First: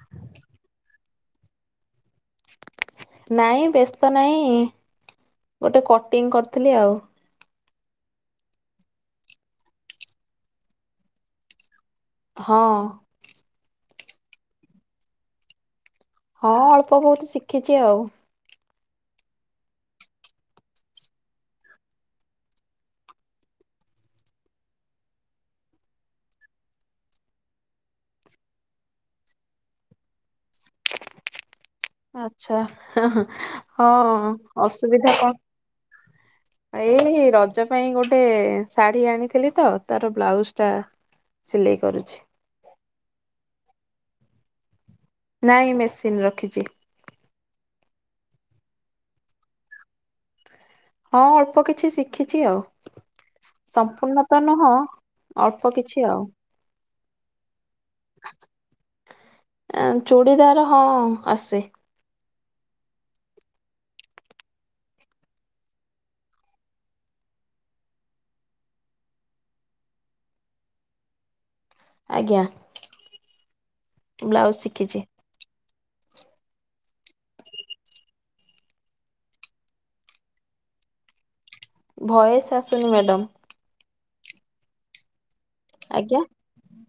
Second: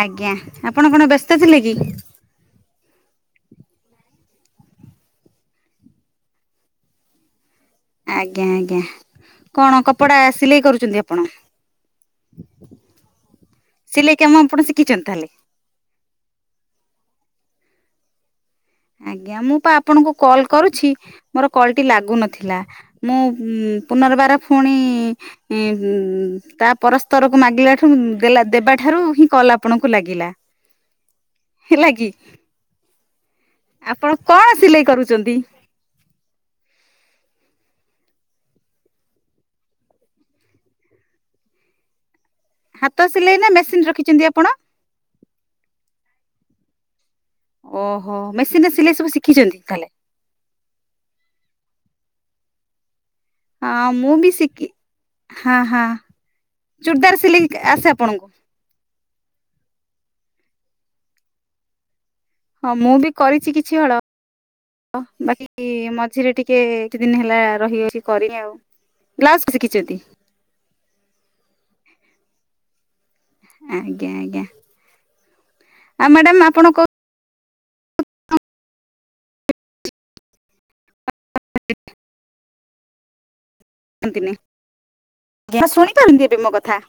ଆଜ୍ଞା ଆପଣ କଣ ବ୍ୟସ୍ତ? ସ୍ତ ଥିଲେ କି? ନାଇଁ ବ୍ୟସ୍ତ ନାଇଁ ଗୋଟେ କଟିଂ କରୁଥିଲି ଆଉ ଆଜ୍ଞା ଆଜ୍ଞା କଣ କପଡା ସିଲେଇ କରୁଛନ୍ତି ଆପଣ? ହଁ ସିଲେଇ କାମ ଆପଣ ଶିଖିଛନ୍ତି ତାହାଲେ? ହଁ ଅଳ୍ପ ବହୁତ ଶିଖିଛି ଆଉ। ଆଜ୍ଞା ମୁଁ ତ ଆପଣଙ୍କୁ କଲ କରୁଛି ମୋର କଲ ଟି ଲାଗୁନଥିଲା ମୁଁ ପୁନର୍ବାର ପୁଣି ତା ପରସ୍ପରକୁ ମାଗିଲଠାରୁ ଦେବାଠାରୁ ହିଁ କଲ ଆପଣଙ୍କୁ ଲାଗିଲା। ହେଲା କି ଆଛା। ଆପଣ ହଁ କଣ ସିଲେଇ ଅସୁବିଧା କରୁଛନ୍ତି? କଣ ଏଇ ରଜ ପାଇଁ ଗୋଟେ। ସେ ଶାଢୀ ଆଣିଥିଲି ତ ତାର ବ୍ଲାଉଜଟା ସିଲେଇ କରୁଛି। ହାତ ସିଲେଇ ନା ମେସିନ ରଖିଛନ୍ତି ଆପଣ? ନାଇଁ ମେସିନ ରଖିଚି। ଓହୋ ମେସିନରେ ସିଲେଇ ସବୁ ଶିଖିଚନ୍ତି ତାହେଲେ। ହଁ ଅଳ୍ପ କିଛି ଶିଖିଚି ଆଉ। ହଁ ମୁଁ ସମ୍ପୂର୍ଣ୍ଣ ବି ତ ଶିଖି ନୁହଁ ଅଳ୍ପ କିଛି ଆଉ। ଚୁର୍ଦାର ସିଲେଇ ଆସେ ଆପଣଙ୍କୁ? ଅଁ ଚୁଡ଼ିଦାର ହଁ ଆସେ। ହଁ ମୁଁ ବି କରିଚି କିଛି ହଳ ବାକି ମଝିରେ ଟିକେ ଏଠି ଦିନି ହେଲା ରହିଗଲି କରି ଆଉ। [unintelligible] ଶିଖିଚନ୍ତି? ଆଜ୍ଞା। ଆଜ୍ଞା ଆଜ୍ଞା ବ୍ଲାଉଜ ଶିଖିଚି। ଆଉ ମାଡାମ ଆପଣ କ ଭୟେସ ଆସୁନି ମ୍ୟାଡ଼ମ। ଏନ୍ତିନି ଆଜ୍ଞା ଶୁଣିପାରନ୍ତି ଏବେ ମୋ କଥା?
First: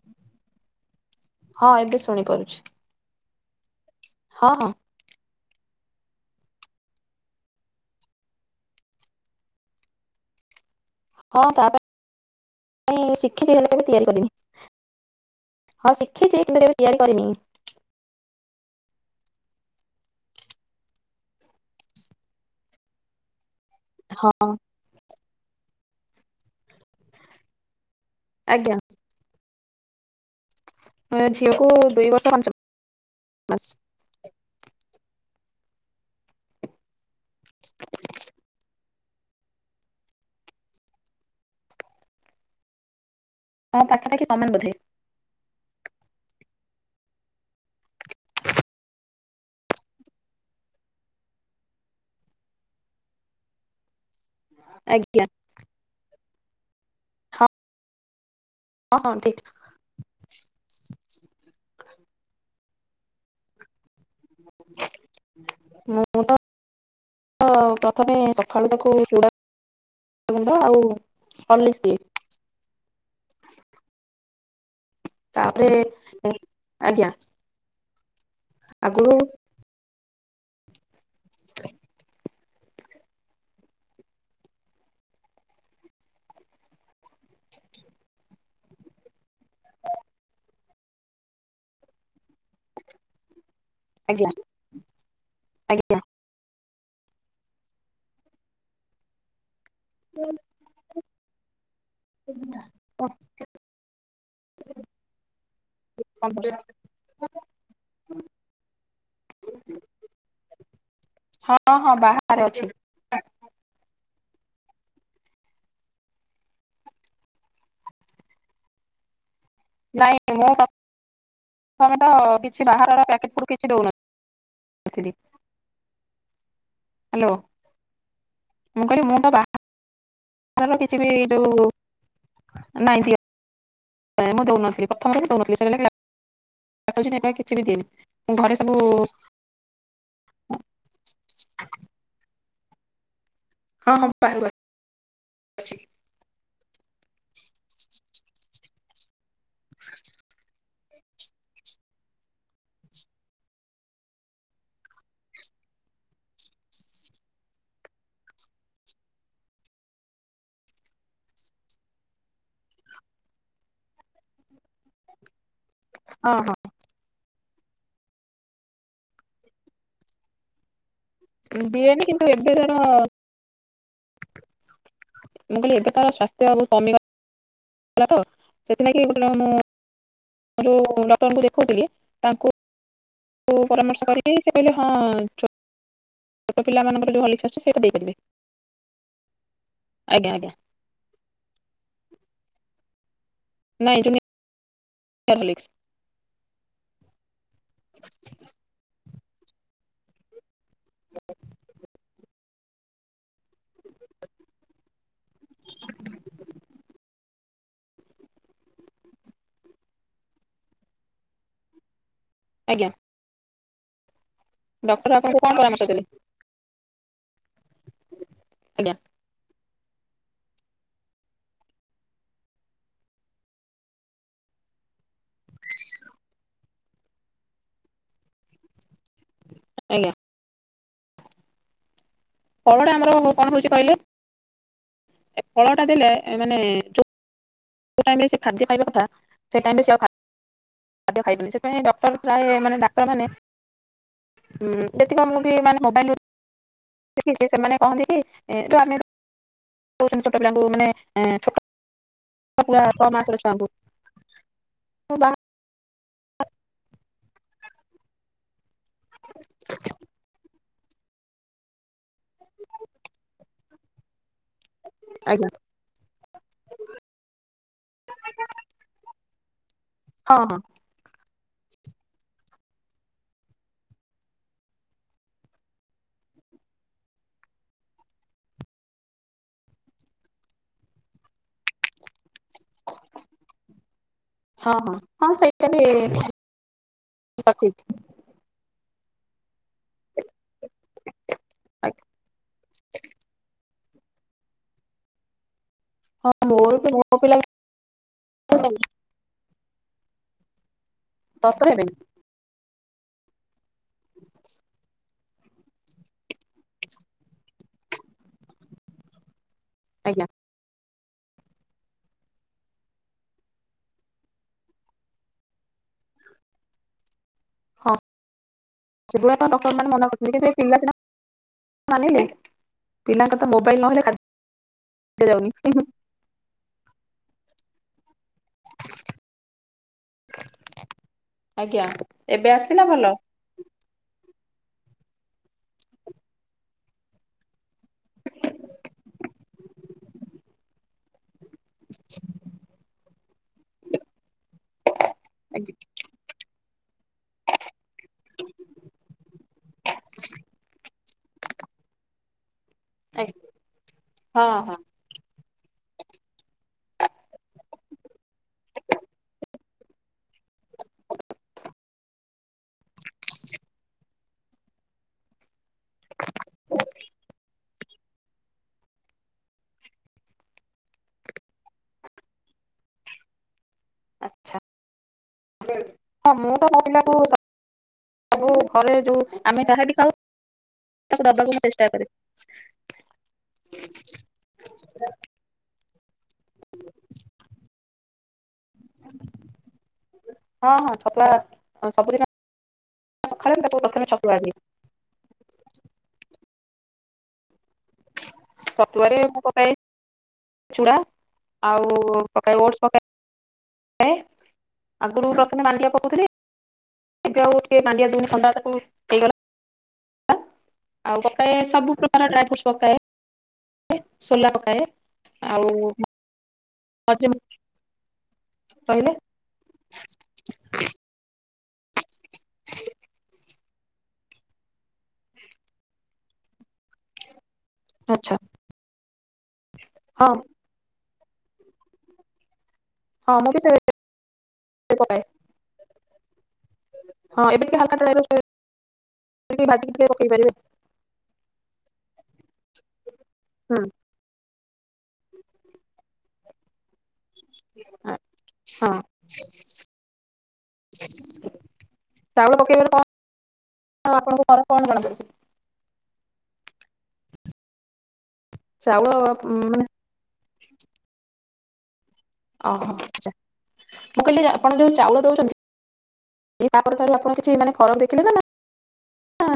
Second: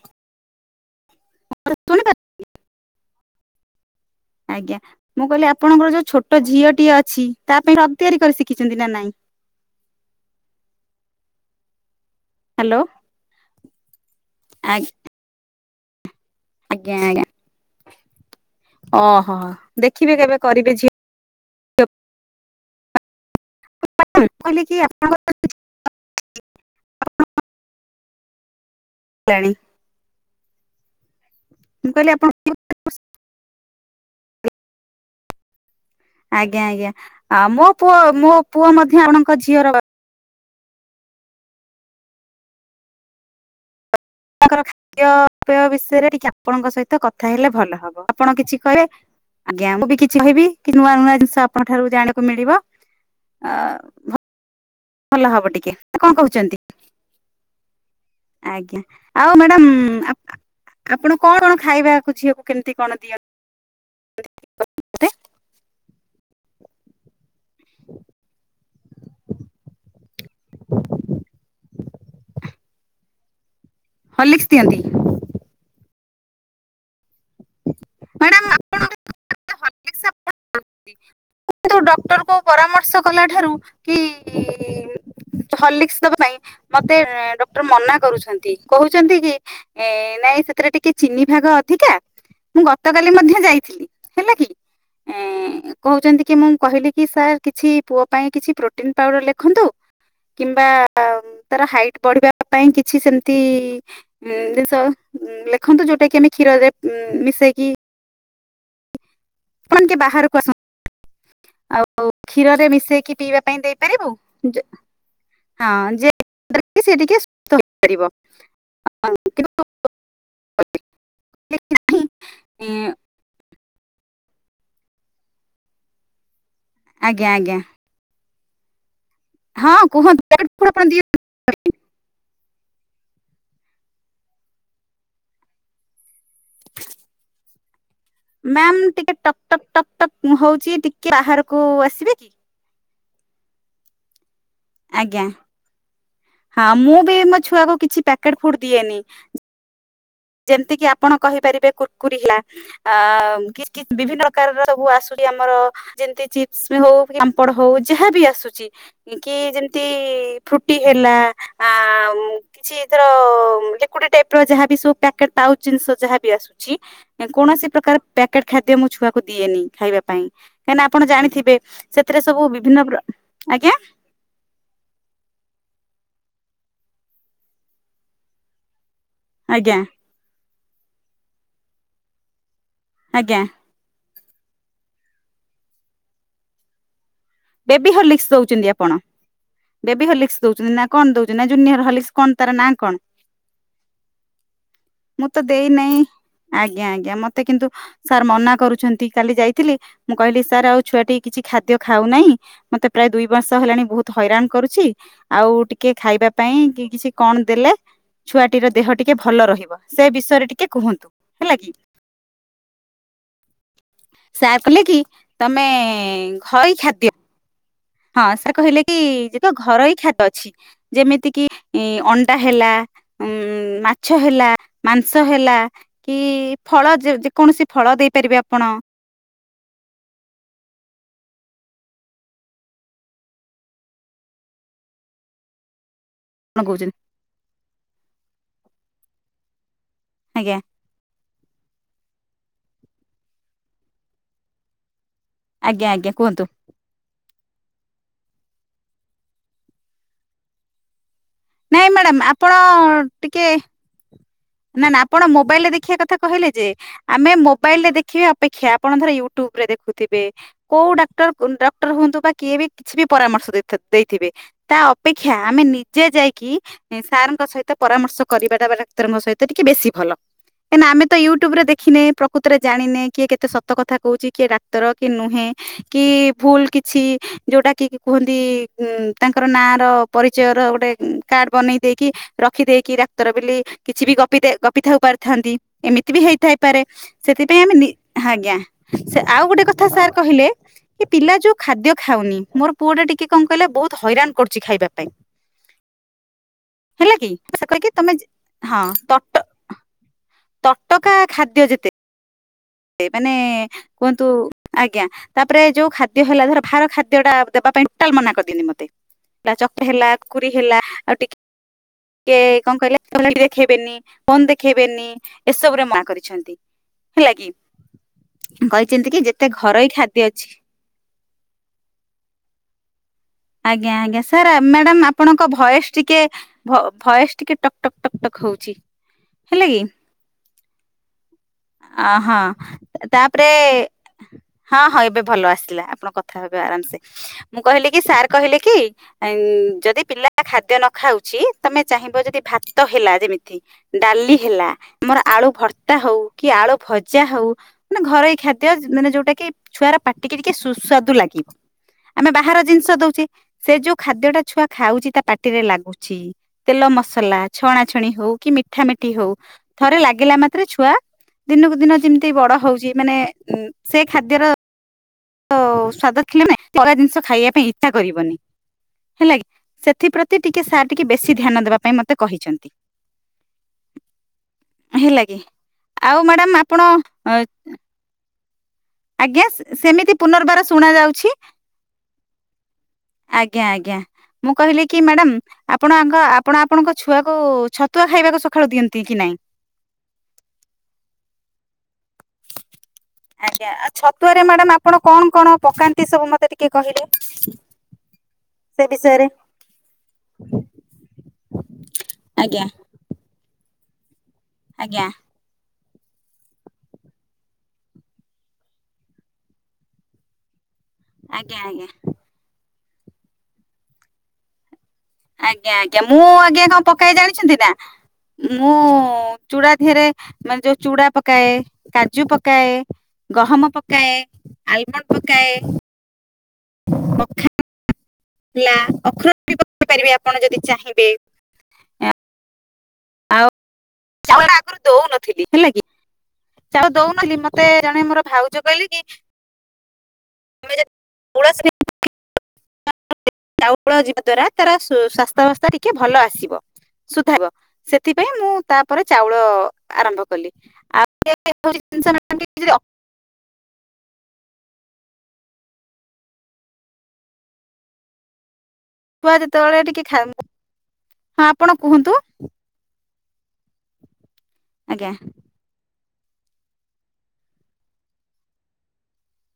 ହଁ ଏବେ ଶୁଣିପାର ଶୁଣିପାରୁଛି। ହଁ ହଁ। ଆଜ୍ଞା ମୁଁ କହିଲି ଆ ଆପଣଙ୍କର ଯୋଉ ଛୋଟ ଝିଅଟିଏ ଅଛି ତା ପାଇଁ ଫ୍ରକ ତିଆରି କରି ଶିଖିଚନ୍ତି ନାଁ ନାଇଁ? ହଁ ତାପା ହ୍ୟାଲୋ ପାଇଁ ଶିଖିଚି ହେଲେ କେବେ ତିଆରି କରିନି। ହଁ ଶି ଖିଚି କିନ୍ତୁ କେବେ ତିଆରି କରିନି। ଅହ ଦେଖିବେ କେବେ କରିବେ ଝିଅ ଅ [inaudible] ମୁଁ କହିଲି କି ଆପଣଙ୍କ [inaudible] ଆଜ୍ଞା। ଆଣି ଅଁ ଝିଅକୁ ଦୁଇ ଆପଣ ବର୍ଷ ପାଞ୍ଚ ମାସ। ଆଜ୍ଞା ଆଜ୍ଞା ଆ ମୋ ପୁଅ ମୋ ପୁଅ ମଧ୍ୟ ଆପଣଙ୍କ ଝିଅର ବା ହଁ ପାଖାପାଖି ସମାନ ବୋଧେ। ପେୟ ବିଷୟରେ ଟିକେ ଆପଣଙ୍କ ସହିତ କଥା ହେଲେ ଭଲ ହବ। ଆପଣ କିଛି କହିବେ ଆଜ୍ଞା ମୁଁ ବି କିଛି କହିବି କି ନୂଆ ନୂଆ ଜିନିଷ ଆପଣଙ୍କ ଠାରୁ ଜାଣିବାକୁ ମିଳିବ। ଭଲ ଆଜ୍ଞା ହବ ଟିକେ। ନାଁ କଣ କହୁଚନ୍ତି? ହଁ ଆଜ୍ଞା ହଁ ହଁ ଆଉ ଠିକ୍ ମ୍ୟାଡମ ଆ ଆପଣ କଣ କଣ ଖାଇବାକୁ ଝିଅକୁ କେମତି କଣ ଦିଅ ମୁଁ ତ ତ ପ୍ରଥମେ ସଖାଳୁ ତାକୁ ଚୁଡ଼ା ଗୁଣ୍ଡ ଆଉ ହଲିସ ଦିଏ। ହଁ ଲଖସ ଦିଅନ୍ତି। ତାପରେ ଆଜ୍ଞା। ମ୍ୟାଡ଼ାମ ହୁଁ ଡକ୍ଟର କ ପରାମର୍ଶ କଲା ଠାରୁ କି ଦବା ପାଇଁ ମତେ ଡକ୍ଟର ମନା କରୁଛନ୍ତି କହୁଛନ୍ତି କି ନାଇଁ ସେଥିରେ ଟିକେ ଚିନି ଭାଗ ଅଧିକା ମୁଁ ଗତକାଲି ମଧ୍ୟ ଯାଇ ଆଜ୍ଞା ଆଜ୍ଞା। କହୁଛନ୍ତି ମୁଁ କହିଲି କି ସାର୍ କିଛି ପୁଅ ପାଇଁ କିଛି ପ୍ରୋଟିନ ପାଉଡର ଲେଖନ୍ତୁ। କିମ୍ବା ଅ ତର ହାଇଟ୍ ପଢିବା ପାଇଁ କିଛି ସେମିତି ଜିନିଷ ଲେଖନ୍ତୁ ଯୋଉଟା କି ଆମେ କ୍ଷୀରରେ ମିଶେଇକି ଆପଣ କି ବାହାରକୁ ଆସ ହଁ ହଁ ଆଉ ବାହାରେ ଅଛି। କ୍ଷୀରରେ ମିଶେଇକି ପିଇବା ପାଇଁ ଦେଇପାରିବୁ। ହଁ ଯେ ସେ ଟିକେ ସୁସ୍ ହେପାରିବ। ନାଇଁ ମୁଁ ତମେ ତ କିଛି ବାହାରର ପକେ ସେଟ ଆଜ୍ଞା ଆଜ୍ଞା। ମୁଁ କହିବି ମୁଁ ହଁ କୁହନ୍ତୁ। ଆର ଆପଣ ଦିଅ କିଛି ବି ଏଇ ଯୋଉ ନାଇଁ ଦ ମୁଁ ଦଉନଥିଲି ପ୍ରଥମରେ ବି ଦଉନଥିଲି ସେ କିଛି ବି ଦନି ମ୍ୟାାମ ଟିକେ ଟକ୍ ଟକ୍ ଟକ୍ ଟ ହଉଛି ଟିକେ ବାହାରକୁ ଆସିବେ କି ହଁ ହଁ। ପାଉ ଆଜ୍ଞା ହଁ ମୁଁ ବି ମୋ ଛୁଆକୁ କିଛି ପ୍ୟାକେଟ ଫୁଡ ଦିଏନି ଯେମତି କି ଆପଣ କହିପାରିବେ କୁୁରକୁୁରୀ ହେଲା ବିଭିନ୍ନ ପ୍ରକାରର ସବୁ ଆସୁଛି ଆମର ଯେମତି ଚିପ୍ସ ହଉ ପାମ୍ପଡ ହଉ ଯାହାବ ଆସୁଛି କି ଯେମିତି ଫ୍ରୁଟି ହେଲା ଆ କିଛି ଧର ଲିଡ ଟାଇପ ର ଯାହାବ ସବୁ ତା ଜିନିଷ ଯାହା ବି ହଁ ହଁ ଆସୁଛି। କୌଣସି ପ୍ରକାର ପ୍ୟାକେଟ ଖାଦ୍ୟ ମୁଁ ଛୁଆକୁ ଦିଏନି ଖାଇବା ପାଇଁ କାଁକିନା ଆପଣ ଜାଣିଥିବେ ଦିଏନି ସେଥିରେ କିନ୍ତୁ ସବୁ ଏବେ ତାର ବିଭିନ୍ନ ମୁଁ ପ୍ର ଆଜ୍ଞା। ମୁଁ କହିଲି ଏବେ ତାର ସ୍ୱାସ୍ଥ୍ୟ ବହୁ କମିଗଲା ତ। [unintelligible] ଆଜ୍ଞା ଯୋଉ ଡକ୍ଟରଙ୍କୁ ଦେଖଉଥିଲି ତାଙ୍କୁ ଆଜ୍ଞା ଓ ପରାମର୍ଶ କରି [unintelligible] ହଁ ଛୋଟ ପିଲାମାନଙ୍କର ଯ ଭଳି ବେବି ହର୍ଲିକସ ଦଉଛନ୍ତି ଆପଣ। ବେବି ଆଜ୍ଞା ହଲିକ୍ସ ଆଜ୍ଞା ଦଉଛନ୍ତି ନା କଣ ଦଉଛନ୍ତି ଜୁନିୟର ହଲିକସ କ ତାର ନା କଣ? ନାଇଁ ଯୋଉ ମୁଁ ତ ନିଆର ହଲିକ୍ସ ଦେଇନହିଁ ଆଜ୍ଞା ଆଜ୍ଞା ମତେ କିନ୍ତୁ ସାର୍ ମନା କରୁଛନ୍ତି। କାଲି ଯାଇଥିଲି ମୁଁ କହିଲି ସାର୍ ଆଉ ଛୁଆଟି କିଛି ଖାଦ୍ୟ ଖାଉନାହିଁ। ମତେ ପ୍ରାୟ ଦୁଇ ମାସ ହେଲାଣି ବହୁତ ହଇରାଣ କରୁଛି ଆଉ ଟିକେ ଖାଇବା ପାଇଁ କି କିଛି କଣ ଦେଲେ ଛୁଆଟିର ଦେହ ଟିକେ ଭଲ ରହିବ ସେ ବିଷୟରେ ଟିକେ କୁହନ୍ତୁ। ହେଲା କି? ଆଜ୍ଞା। ସାର୍ କଲେ କି ଡକ୍ଟର ଆପଣଙ୍କୁ କଣ ତମେ ପରାମର୍ଶ ଦେଲେ ଘଇ ଖାଦ୍ୟ। ହଁ ସାର୍ କହିଲେ ଆଜ୍ଞା କି ଯେତ ଘରୋଇ ଖାଦ୍ୟ ଅଛି ଯେମିତି କିି ଅଣ୍ଡା ହେଲା ଉ ମାଛ ହେଲା ମାଂସ ହେଲା କି ଫଳ ଯେକୌଣସି ଫଳ ଦେଇପାରିବେ ଆପଣ। ଆଜ୍ଞା। ଫଳଟା ଆମର କଣ ହଉଛି କହିଲେ ଏ ଫଳ ଟା ଦେଲେ ଏ କଣ କହୁଛନ୍ତି ମାନେ ସେ ଖାଦ୍ୟ ଖାଇବା କଥା ସେ ଟାଇମରେ ଆଜ୍ଞା ଖାଦ୍ୟ ଖାଇବନି ସେଥିପାଇଁ ପ୍ରାୟ ମାନେ ଡାକ୍ତର ମାନେ ଯେତିକ ମୁଁ ବି ମାନେ ଆଜ୍ଞା ଆଜ୍ଞା ମୋବାଇଲ। କୁହନ୍ତୁ ଦେଖିଛି ସେମାନେ କହନ୍ତି କି ଏ ଯୋଉ ଆମେ ଛୋଟ ପିଲାଙ୍କୁ ମାନେ ଛୋଟ ନାଇଁ ମ୍ୟାଡ଼ମ୍। ଆପଣ ପୁରା ଛଅ ମାସର ଟିକେ। ଛୁଆଙ୍କୁ ନା ନା ମୁଁ ଆପଣ ବା ମୋବାଇଲରେ ଦେଖିବା କଥା କହିଲେ ଯେ ଆମେ ମୋବାଇଲ ରେ ଦେଖିବେ ଅପେକ୍ଷା ଆ ଆପଣ ଧର ୟୁଟ୍ୟୁବରେ ଦେଖୁଥିବେ। କୋଉ ଡାକ୍ଟର ଡକ୍ଟର ହୁଅନ୍ତୁ ବା କିଏ ବି କିଛି ବି ପରାମର୍ଶ ଦେଇଥିବେ। ତା ଅପେକ୍ଷା ଆଜ୍ଞା ଆମେ ନିଜେ ଯାଇକି ସାରଙ୍କ ସହିତ ପରାମର୍ଶ କରିବାଟା ଡାକ୍ତରଙ୍କ ସହିତ। ତ ଟିକେ ବେଶି। ଭଲ ହଁ ହଁ [unintelligible] ଆମେ ତ ୟୁ ଟ୍ୟୁବ୍ ରେ ଦେଖିନେ। ପ୍ରକୃତରେ ଜାଣିନେ, କିଏ କେତେ ସତ କଥା କହୁଛି। କିଏ ଡାକ୍ତର କି ନୁହେଁ, କି ଭୁଲ କିଛି ଯୋଉଟା କି କୁହନ୍ତି। ଉ ତାଙ୍କର ନାଁ ର ପରିଚୟ ର ଗୋଟେ କାର୍ଡ ବନେଇ ଦେଇକି, ରଖିଦେଇକି ଡାକ୍ତର ବୋଲି କି ପ [unintelligible] ହଁ କପି ହଁ ଥାଉ ହଁ ପାରିଥାନ୍ତି ସେଇଟା ଏମିତି ବି ହେଇଥାଇପାରେ ସେଥିପାଇଁ ଆମେ ସଠିକ ନି ଆଜ୍ଞା ସେ ଆଉ ଗୋଟେ କଥା, ସାର୍ କହିଲେ କି ପିଲା ଯୋଉ ଖାଦ୍ୟ ଆଜ୍ଞା ଖାଉନି। ମୋର ପୁଅ ଟା ଟିକେ କଣ କହିଲା, ବହୁତ ହଇରାଣ କରୁଛି ଖାଇବା ପାଇଁ ହଁ ମୋର ବି ହେଲା ମୋ କି ପିଲା ସେ [unintelligible] କି ତମେ ବି ହଁ ସେମିତି ତ ତ ଟକା ଖାଦ୍ୟ ତରତର ଯେତେ ହେବେନି ମାନେ କୁହନ୍ତୁ ଆଜ୍ଞା, ତାପରେ ଯୋଉ ଖାଦ୍ୟ ହେଲା। ଧର ବାହାର ଖାଦ୍ୟ ଟା ଦେବା ପାଇଁ, ଟୋଟାଲ ମନା କରିଦିଅନ୍ତି ମତେ। ଚକ [unintelligible] ହେଲା ଆଜ୍ଞା କୁର୍କୁରି ହେଲା ଆଉ ଟିକେେ କଣ କହିଲେ, [unintelligible] ଦେଖେଇବେନି, ଫୋନ୍ ଦେଖେଇବେନି। ଏସବୁରେ ମା କରିଛନ୍ତି, ହେଲା କି ହଁ କହିଛନ୍ତି କି, ଯେତେ ସେଗୁଡାକ ଡକ୍ଟର ଘରୋଇ ମାନେ ମନା ଖାଦ୍ୟ କରୁଛନ୍ତି ଅଛି। କିନ୍ତୁ ଏ ପିଲା ସିନା ମାନିଲେ ପିଲାଙ୍କର ତ ମୋବାଇଲ ଆଞା, ନହେଲେ ଆଞା, ଖାଦ୍ୟ ସାର୍ ମାଡାମ୍ ଆପଣଙ୍କ ଯାଉନି ଭଏସ୍ ଟିକେ, ଭଏସ୍ ଟିକେ ଟକ୍ ଟକ୍ ହଉଛି ହେଲେ କି ଆଜ୍ଞା ଅ ହଁ ଏବେ ଆସିଲା ଭଲ ତାପରେ ହଁ, ହଁ। ଏବେ ଭଲ ଆସିଲା। ଆପଣ କଥା ହେବେ ଆରାମସେ। ମୁଁ କହିଲି କି, ସାର୍ କହିଲେ କି, ଯଦି ପିଲା ଖାଦ୍ୟ ନ ଖାଉଛି ତମେ ଚାହିଁବ ଯଦି, ଭାତ ହେଲା ଯେମିତି ଡାଲି ହେଲା, ଆମର ଆଳୁ ଆଜ୍ଞା ଭର୍ତ୍ତା ହଉ କି ଆଳୁ ଭଜା ହଉ ମାନେ, ଘରୋଇ ଖାଦ୍ୟ, ମାନେ ଯୋଉଟା କି ଛୁଆର ପାଟିକି ଟିକେ ସୁସ୍ବାାଦୁ ଲାଗିବ। ଆମେ ବାହାର ଜିନିଷ [unintelligible] ଆଜ୍ଞା ସେ ଯୋଉ ଖାଦ୍ୟ ଟା ହଁ ଛୁଆ ହଁ ଖାଉଛି, ତା ପା ପାଟିରେ ଲାଗୁଛି। ତେଲ ମସଲା, ଛଣା ଛଣି ହଉ କି, ମିଠା ମିଠି ହଉ। ଥରେ ଲାଗିଲା ମାତ୍ରେ, ଛୁଆ ଦିନକୁ ଦିନ ଯେମିତି ଏ ବଡ ହଉଛି, ମାନେ ସେ ଖାଦ୍ୟର ତ ସ୍ଵାଦ [unintelligible] ମ କଗା [unintelligible] ଜିନିଷ ଖାଇବା ପାଇଁ ଇଛା କରିବନି, ହେଲା କିି, ସେଥିପ୍ରତି ଟିକେ ସାର୍ ଟିକେ ବେଶୀ ଧ୍ୟାନ ଦେବା ପାଇଁ ମତେ କହିଛନ୍ତି। ଆଚ୍ଛା ହେଲା କିି ଆଉ ମ୍ୟାଡ଼ାାମ ଆପଣ ଆଉ ଆଜ୍ଞା, ସେ ସେମିତି ପୁନର୍ବାର ଶୁଣ ତାକୁ ଯାଉଛି। ଦବାକୁ ମୁଁ ଚେଷ୍ଟା କରେ ଆଜ୍ଞା, ଆଜ୍ଞା। ମୁଁ କହିଲି କି, ମାଡାମ୍ ଆପଣ, ଆଗ ଆପଣ, ଆପଣଙ୍କ ଛୁଆକୁ ଛ ତୁଆ ଖାଇବାକୁ [unintelligible] ଖେଳ ଦିଅନ୍ତି କି ନାଇଁ ହବ [unintelligible] ଆଜ୍ଞା। ଆଉ ଛତୁଆରେ, ଦିଏ ମ୍ୟାଡାାମ ଆପଣ କଣ କଣ ପକାନ୍ତି? ସବୁ ମତେ ଟି କେ କହିଲେ ସେ ଛତୁଆରେ ବିଷୟରେ? ମୁ ପକାଏ ଚୁଡା, ଆଉ ପକାଏ ଆଜ୍ଞା ଓଟ୍ସ୍, ପକାଏ। କ [unintelligible] ଆଜ୍ଞା ଆଗରୁ ରଖେ ମା କ ଏବେ ଆଉ ଟିକେ ମାଣ୍ଡିଆ ଦନ ଥଣ୍ଡା ତାକୁ ହେଗ ଆଉ ପକଏ ଆଜ୍ଞା ଆଜ୍ଞା ସବୁ ପ୍ରକାର ଡ୍ରାଇ ଫ୍ରୁଟ ପକାଏ। ଶୋଲା ପକାଏ ଆଉ ଆଜ୍ଞା ଆଜ୍ଞା ମୁଁ ଆଜ୍ଞା କଣ ପକାଏ ମଝିରେ ଜାଣିଛନ୍ତି ନା ମୁଁ କହିଲେ ଚୁଡ଼ା ିରେ ମାନେ ଯୋଉ ଚୁଡ଼ା ପକାଏ। କା ଯୋ ପକାଏ ଗହମ ପକାଏ ଆଲମଣ୍ଡ ପକାଏ। ପଖା ଆଚ୍ଛା ହେଲା ଅଖ [unintelligible] ପାରିବେ ହଁ ଆପଣ ଯଦି ଚାହିଁବେ। ଏଆ ହଁ ଆଉ ମୁଁ ବି ସେ [unintelligible] ଆଗରୁ ପକାଏ ଦଉନଥିଲି ହେଲା କି। ଚାଉ ଦଉନି ହଁ ଏବେ ମତେ ଟିକେ ହାଲକା ଜଣେ ଡ୍ରାଇ ମୋର ଫ୍ରୁଟସ ଭାଉଜ କହିଲେ କି ଭାଜିକି ଟିକେ ପକେଇ ପାରିବେ [unintelligible] ତୁଳସୀ [unintelligible] ହୁଁ [unintelligible] ଯିବା ଦ୍ଵାରା ତାର ସୁ-ସ୍ଵାସ୍ଥ୍ୟ ଅବସ୍ଥା ଟିକେ ଭଲ ଆସିବ। ସୁଧାଇବ ସେଥିପାଇଁ ମୁଁ ହଁ ତାପରେ ଚାଉଳ ଆରମ୍ଭ କଲି ଆଉ [unintelligible] ଆଉ ଆପଣଙ୍କୁ ଫରକ କଣ ଜଣାପଡ଼ୁଚି। ଚାଉଳ ଛୁଆ ଯେତେବେଳେ ମାନେ ଟିକେ ଖାଆ [unintelligible] ହଁ ଆପଣ କୁହନ୍ତୁ? ଓହୋ ଆଚ୍ଛା ମୁଁ କହିଲି ଆପଣ ଯେଉ ଆଜ୍ଞା ଚାଉଳ ଦେଉଛନ୍ତି ତାପରେ ତା ଆପଣ କିଛି ଫରକ୍ ଦେଖିଲେ ନା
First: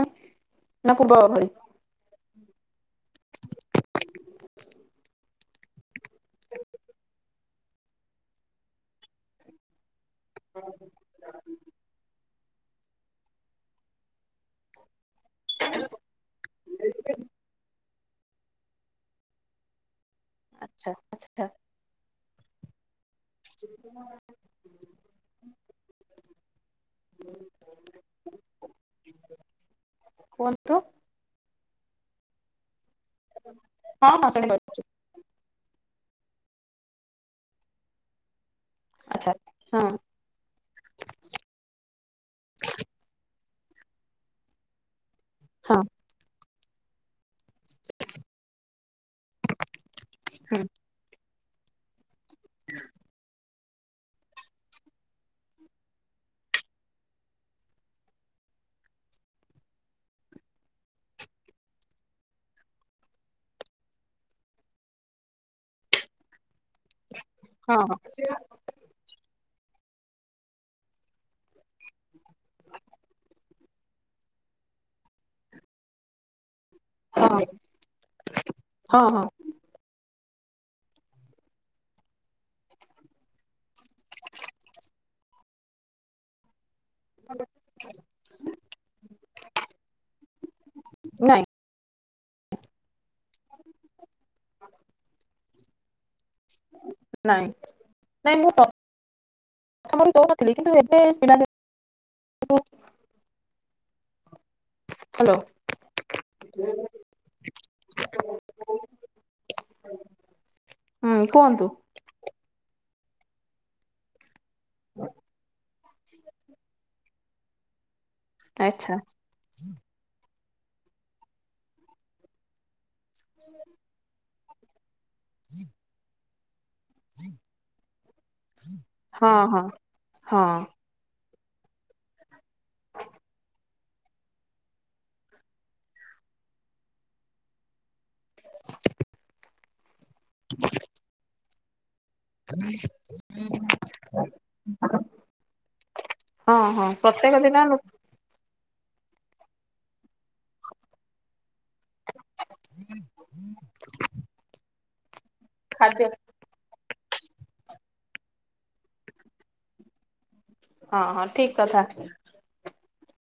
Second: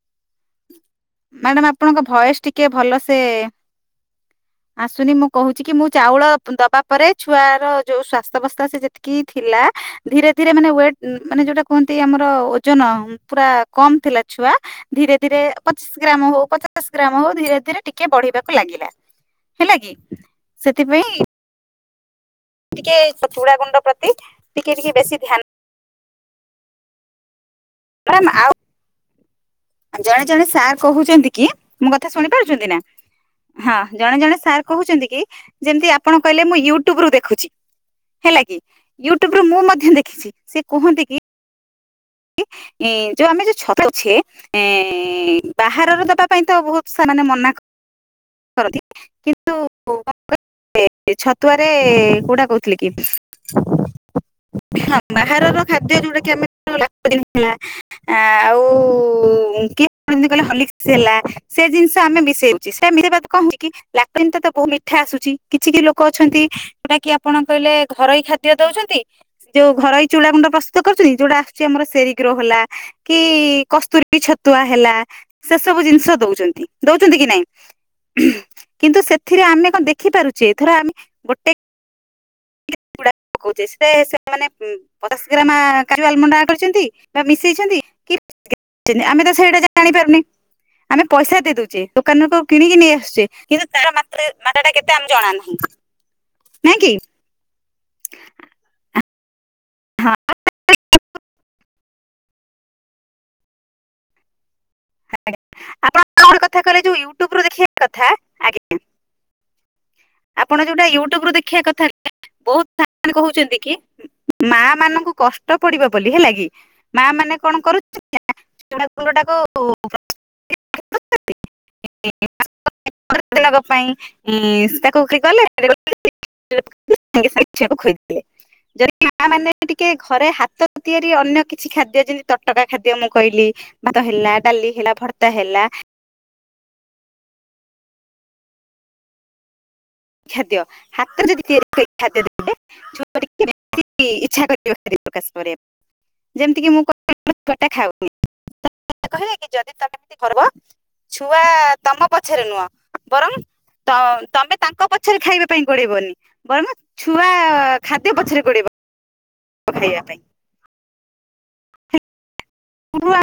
ନା ପୂର୍ବ ଭଳି? ମ୍ୟାଡାମ ଆପଣଙ୍କ ଭଏସ ଟିକେ ଭଲ ସେ ଆସୁନି ମୁଁ କହୁଛି କି ମୁଁ ଚାଉଳ ଦବା ପରେ ଛୁଆ ଯୋଉ ସ୍ଵାସ୍ଥ୍ୟବସ୍ଥା ସେ ଯେତିକି ଥିଲା ଧୀରେ ଧୀରେ ମାନେ ୱେଟ ମାନେ ଯୋଉଟା କୁହନ୍ତି ଆମର ଓଜନ ପୁରା କମ ଥିଲା ଛୁଆ ଧୀରେ ଧୀରେ- ପଚିଶ ଗ୍ରାମ ହଉ ପଚାଶ ଗ୍ରାମ ହଉ ଧୀରେ ଧୀରେ ଟିକେ ବଢିବାକୁ ଲାଗିଲା ହେଲା କି ଆଚ୍ଛା ସେଥିପାଇଁ ଆଛା ଟିକେ ଚୁଡା ଗୁଣ୍ଡ ପ୍ରତି ଟିକେ ଟିକେ ବେଶୀ ଧ୍ୟାନ ହୁ ମ୍ୟାଡ଼ାମ ଆଉ ଜଣେ ଜଣେ କୁହନ୍ତୁ ସାର୍ କହୁଛନ୍ତି କି। ମୋ କଥା ଶୁଣି ପାରୁଛନ୍ତି ନା? ହଁ ଜଣେ ହଁ ଜଣେ ସାର୍ ଶୁଣିପାରୁଛି କହୁଛନ୍ତି କି ଯେମତି ଆପଣ କହିଲେ ମୁଁ ୟୁଟ୍ୟୁବ ରୁ ଦେଖୁଛି ହେଲା କି। ଆଚ୍ଛା ୟୁଟ୍ୟୁବରେ ମୁଁ ହଁ ମଧ୍ୟ ଦେଖିଛି ସେ କୁହନ୍ତି କି। ଯୋଉ ଆମେ ଯ [unintelligible] ହଁ ବାହାରର ଦେବା ପାଇଁ ତ ବହୁତ ସେମାନେ ମନା କରନ୍ତି। ହୁଁ। ତୋରେ। କଉଟା କହୁଥିଲେ କି? ବାହାରର ଖାଦ୍ୟ ଯୋଉଟା କି ଆମେ ଆଉ କିଏ କହିଲା ହ୍ରଲିକ୍ସ ହେଲା ସେ ଜିନିଷ ଆମେ ମିଶେଉଛୁ ମିଶେଇବା କଁ ହଉଚି କି ଲାକ୍ଟୋଜେନ ତ ତ ବହୁ ମିଠା ଆସୁଛି କିଛି କି ଲୋକ ଅଛନ୍ତି। ଯଉଟା କି ଆପଣ କହିଲେ ହଁ ହଁ ଘରୋଇ ଖାଦ୍ୟ ଦଉଛନ୍ତି। ଯୋଉ ଘରୋଇ ଚୁଡ଼ାଗୁଣ୍ଡ ପ୍ରସ୍ତୁତ କରୁଛନ୍ତି। [unintelligible] [unintelligible] କି। କସ୍ତୁରୀ ଛତୁଆ ହେଲା ସେ ସବୁ ଜିନିଷ ଦଉଛନ୍ତି। ଦଉଛନ୍ତି କି ନାଇଁ କିନ୍ତୁ ହଁ ହଁ ହଁ ସେଥିରେ ଆମେ କଣ ଦେଖିପାରୁଛୁ। ସେଥର ଆମେ ଗୋଟେ [unintelligible] ପକଉଛେ ସେ ସେ ମ ପଚାଶ ଗ୍ରାମ [unintelligible] କରିଛନ୍ତି। ବା ମିଶେଇଛନ୍ତି କି ଆମେ ତ ସେଇଟା ଜାଣିପାରୁନି ଆମେ ପଇସା ନାଇଁ ଦେଇ ଦଉଛେ। ଦୋକାନରୁ ତ କିଣିକି ନେଇ ଆସୁେଚେ କିନ୍ତୁ। ମାଟ ଟା କେତେ ଆମ ଜଣାନାହିଁ। ନାଇଁ। ନାଇଁ ମୁଁ ମର ହଁ କହୁନଥିଲି କିନ୍ତୁ ଏବେ କିଣା ହ ଆପଣ କଥା କହିଲେ ଯୋଉ ୟୁଟ୍ୟୁବ ଦେଖିବା କଥା ଆଜ୍ଞା। ଆପଣ ଯୋଉଟା ହୁଁ ୟୁଟ୍ୟୁବରୁ ଦେଖିବା କୁହନ୍ତୁ କଥା ବହୁ [inaudible] କହୁଛନ୍ତି କି ମା ମାନଙ୍କୁ କଷ୍ଟ ପଡିବ ବୋଲି ହେଲା କି ମା ମାନେ କଣ କରୁ [unintelligible] [unintelligible] [unintelligible] ଆଚ୍ଛା ପାଇଁ। [unintelligible] କୋଉ [unintelligible] ହୁଁ [unintelligible] ସାଙ୍ଗେ ସାଙ୍ଗେ ଛୁଆକୁ ଖୋଇଦେଲେ ଯଦି ମା ହଁ ମାନେ ହଁ ଟିକେ ଘରେ ହଁ ହାତ ତିଆରି ଅନ୍ୟ କିଛି ଖାଦ୍ୟ ଯେମିତି ତଟକା ଖାଦ୍ୟ ମୁଁ କରିଲି ଭାତ ହେଲା, ଡାଲି ହେଲା, ଭର୍ତ୍ତା ହେଲା ଖାଦ୍ୟ ହାତରେ ଯଦି କିଏ ଖାଦ୍ୟ ଦେବେ ଛୁଆ ଟିକେ [inaudible] ଇଛା [inaudible] ପ୍ରକାଶ କରେ, ହଁ ଯେମିତି କି ମୁଁ ହଁ ପ୍ରତ୍ୟେକ ଦିନ [inaudible] ନୁ- ଖାଉନି। କହିବା କି ଯଦି ତମେ କରବ ଛୁଆ ତମ ପଛରେ ନୁହଁ ବରଂ ତ ତମେ ତାଙ୍କ ପଛରେ ଖାଇବା ପାଇଁ ଖାଦ୍ୟ ଗୋଡେଇବନି ବରଂ ଛୁଆ ଖାଦ୍ୟ ପଛରେ ଗୋଡେଇବ। [unintelligible] ଖାଇବା ପାଇଁ। ହଁ ହଁ ଠିକ କଥା। ପୁ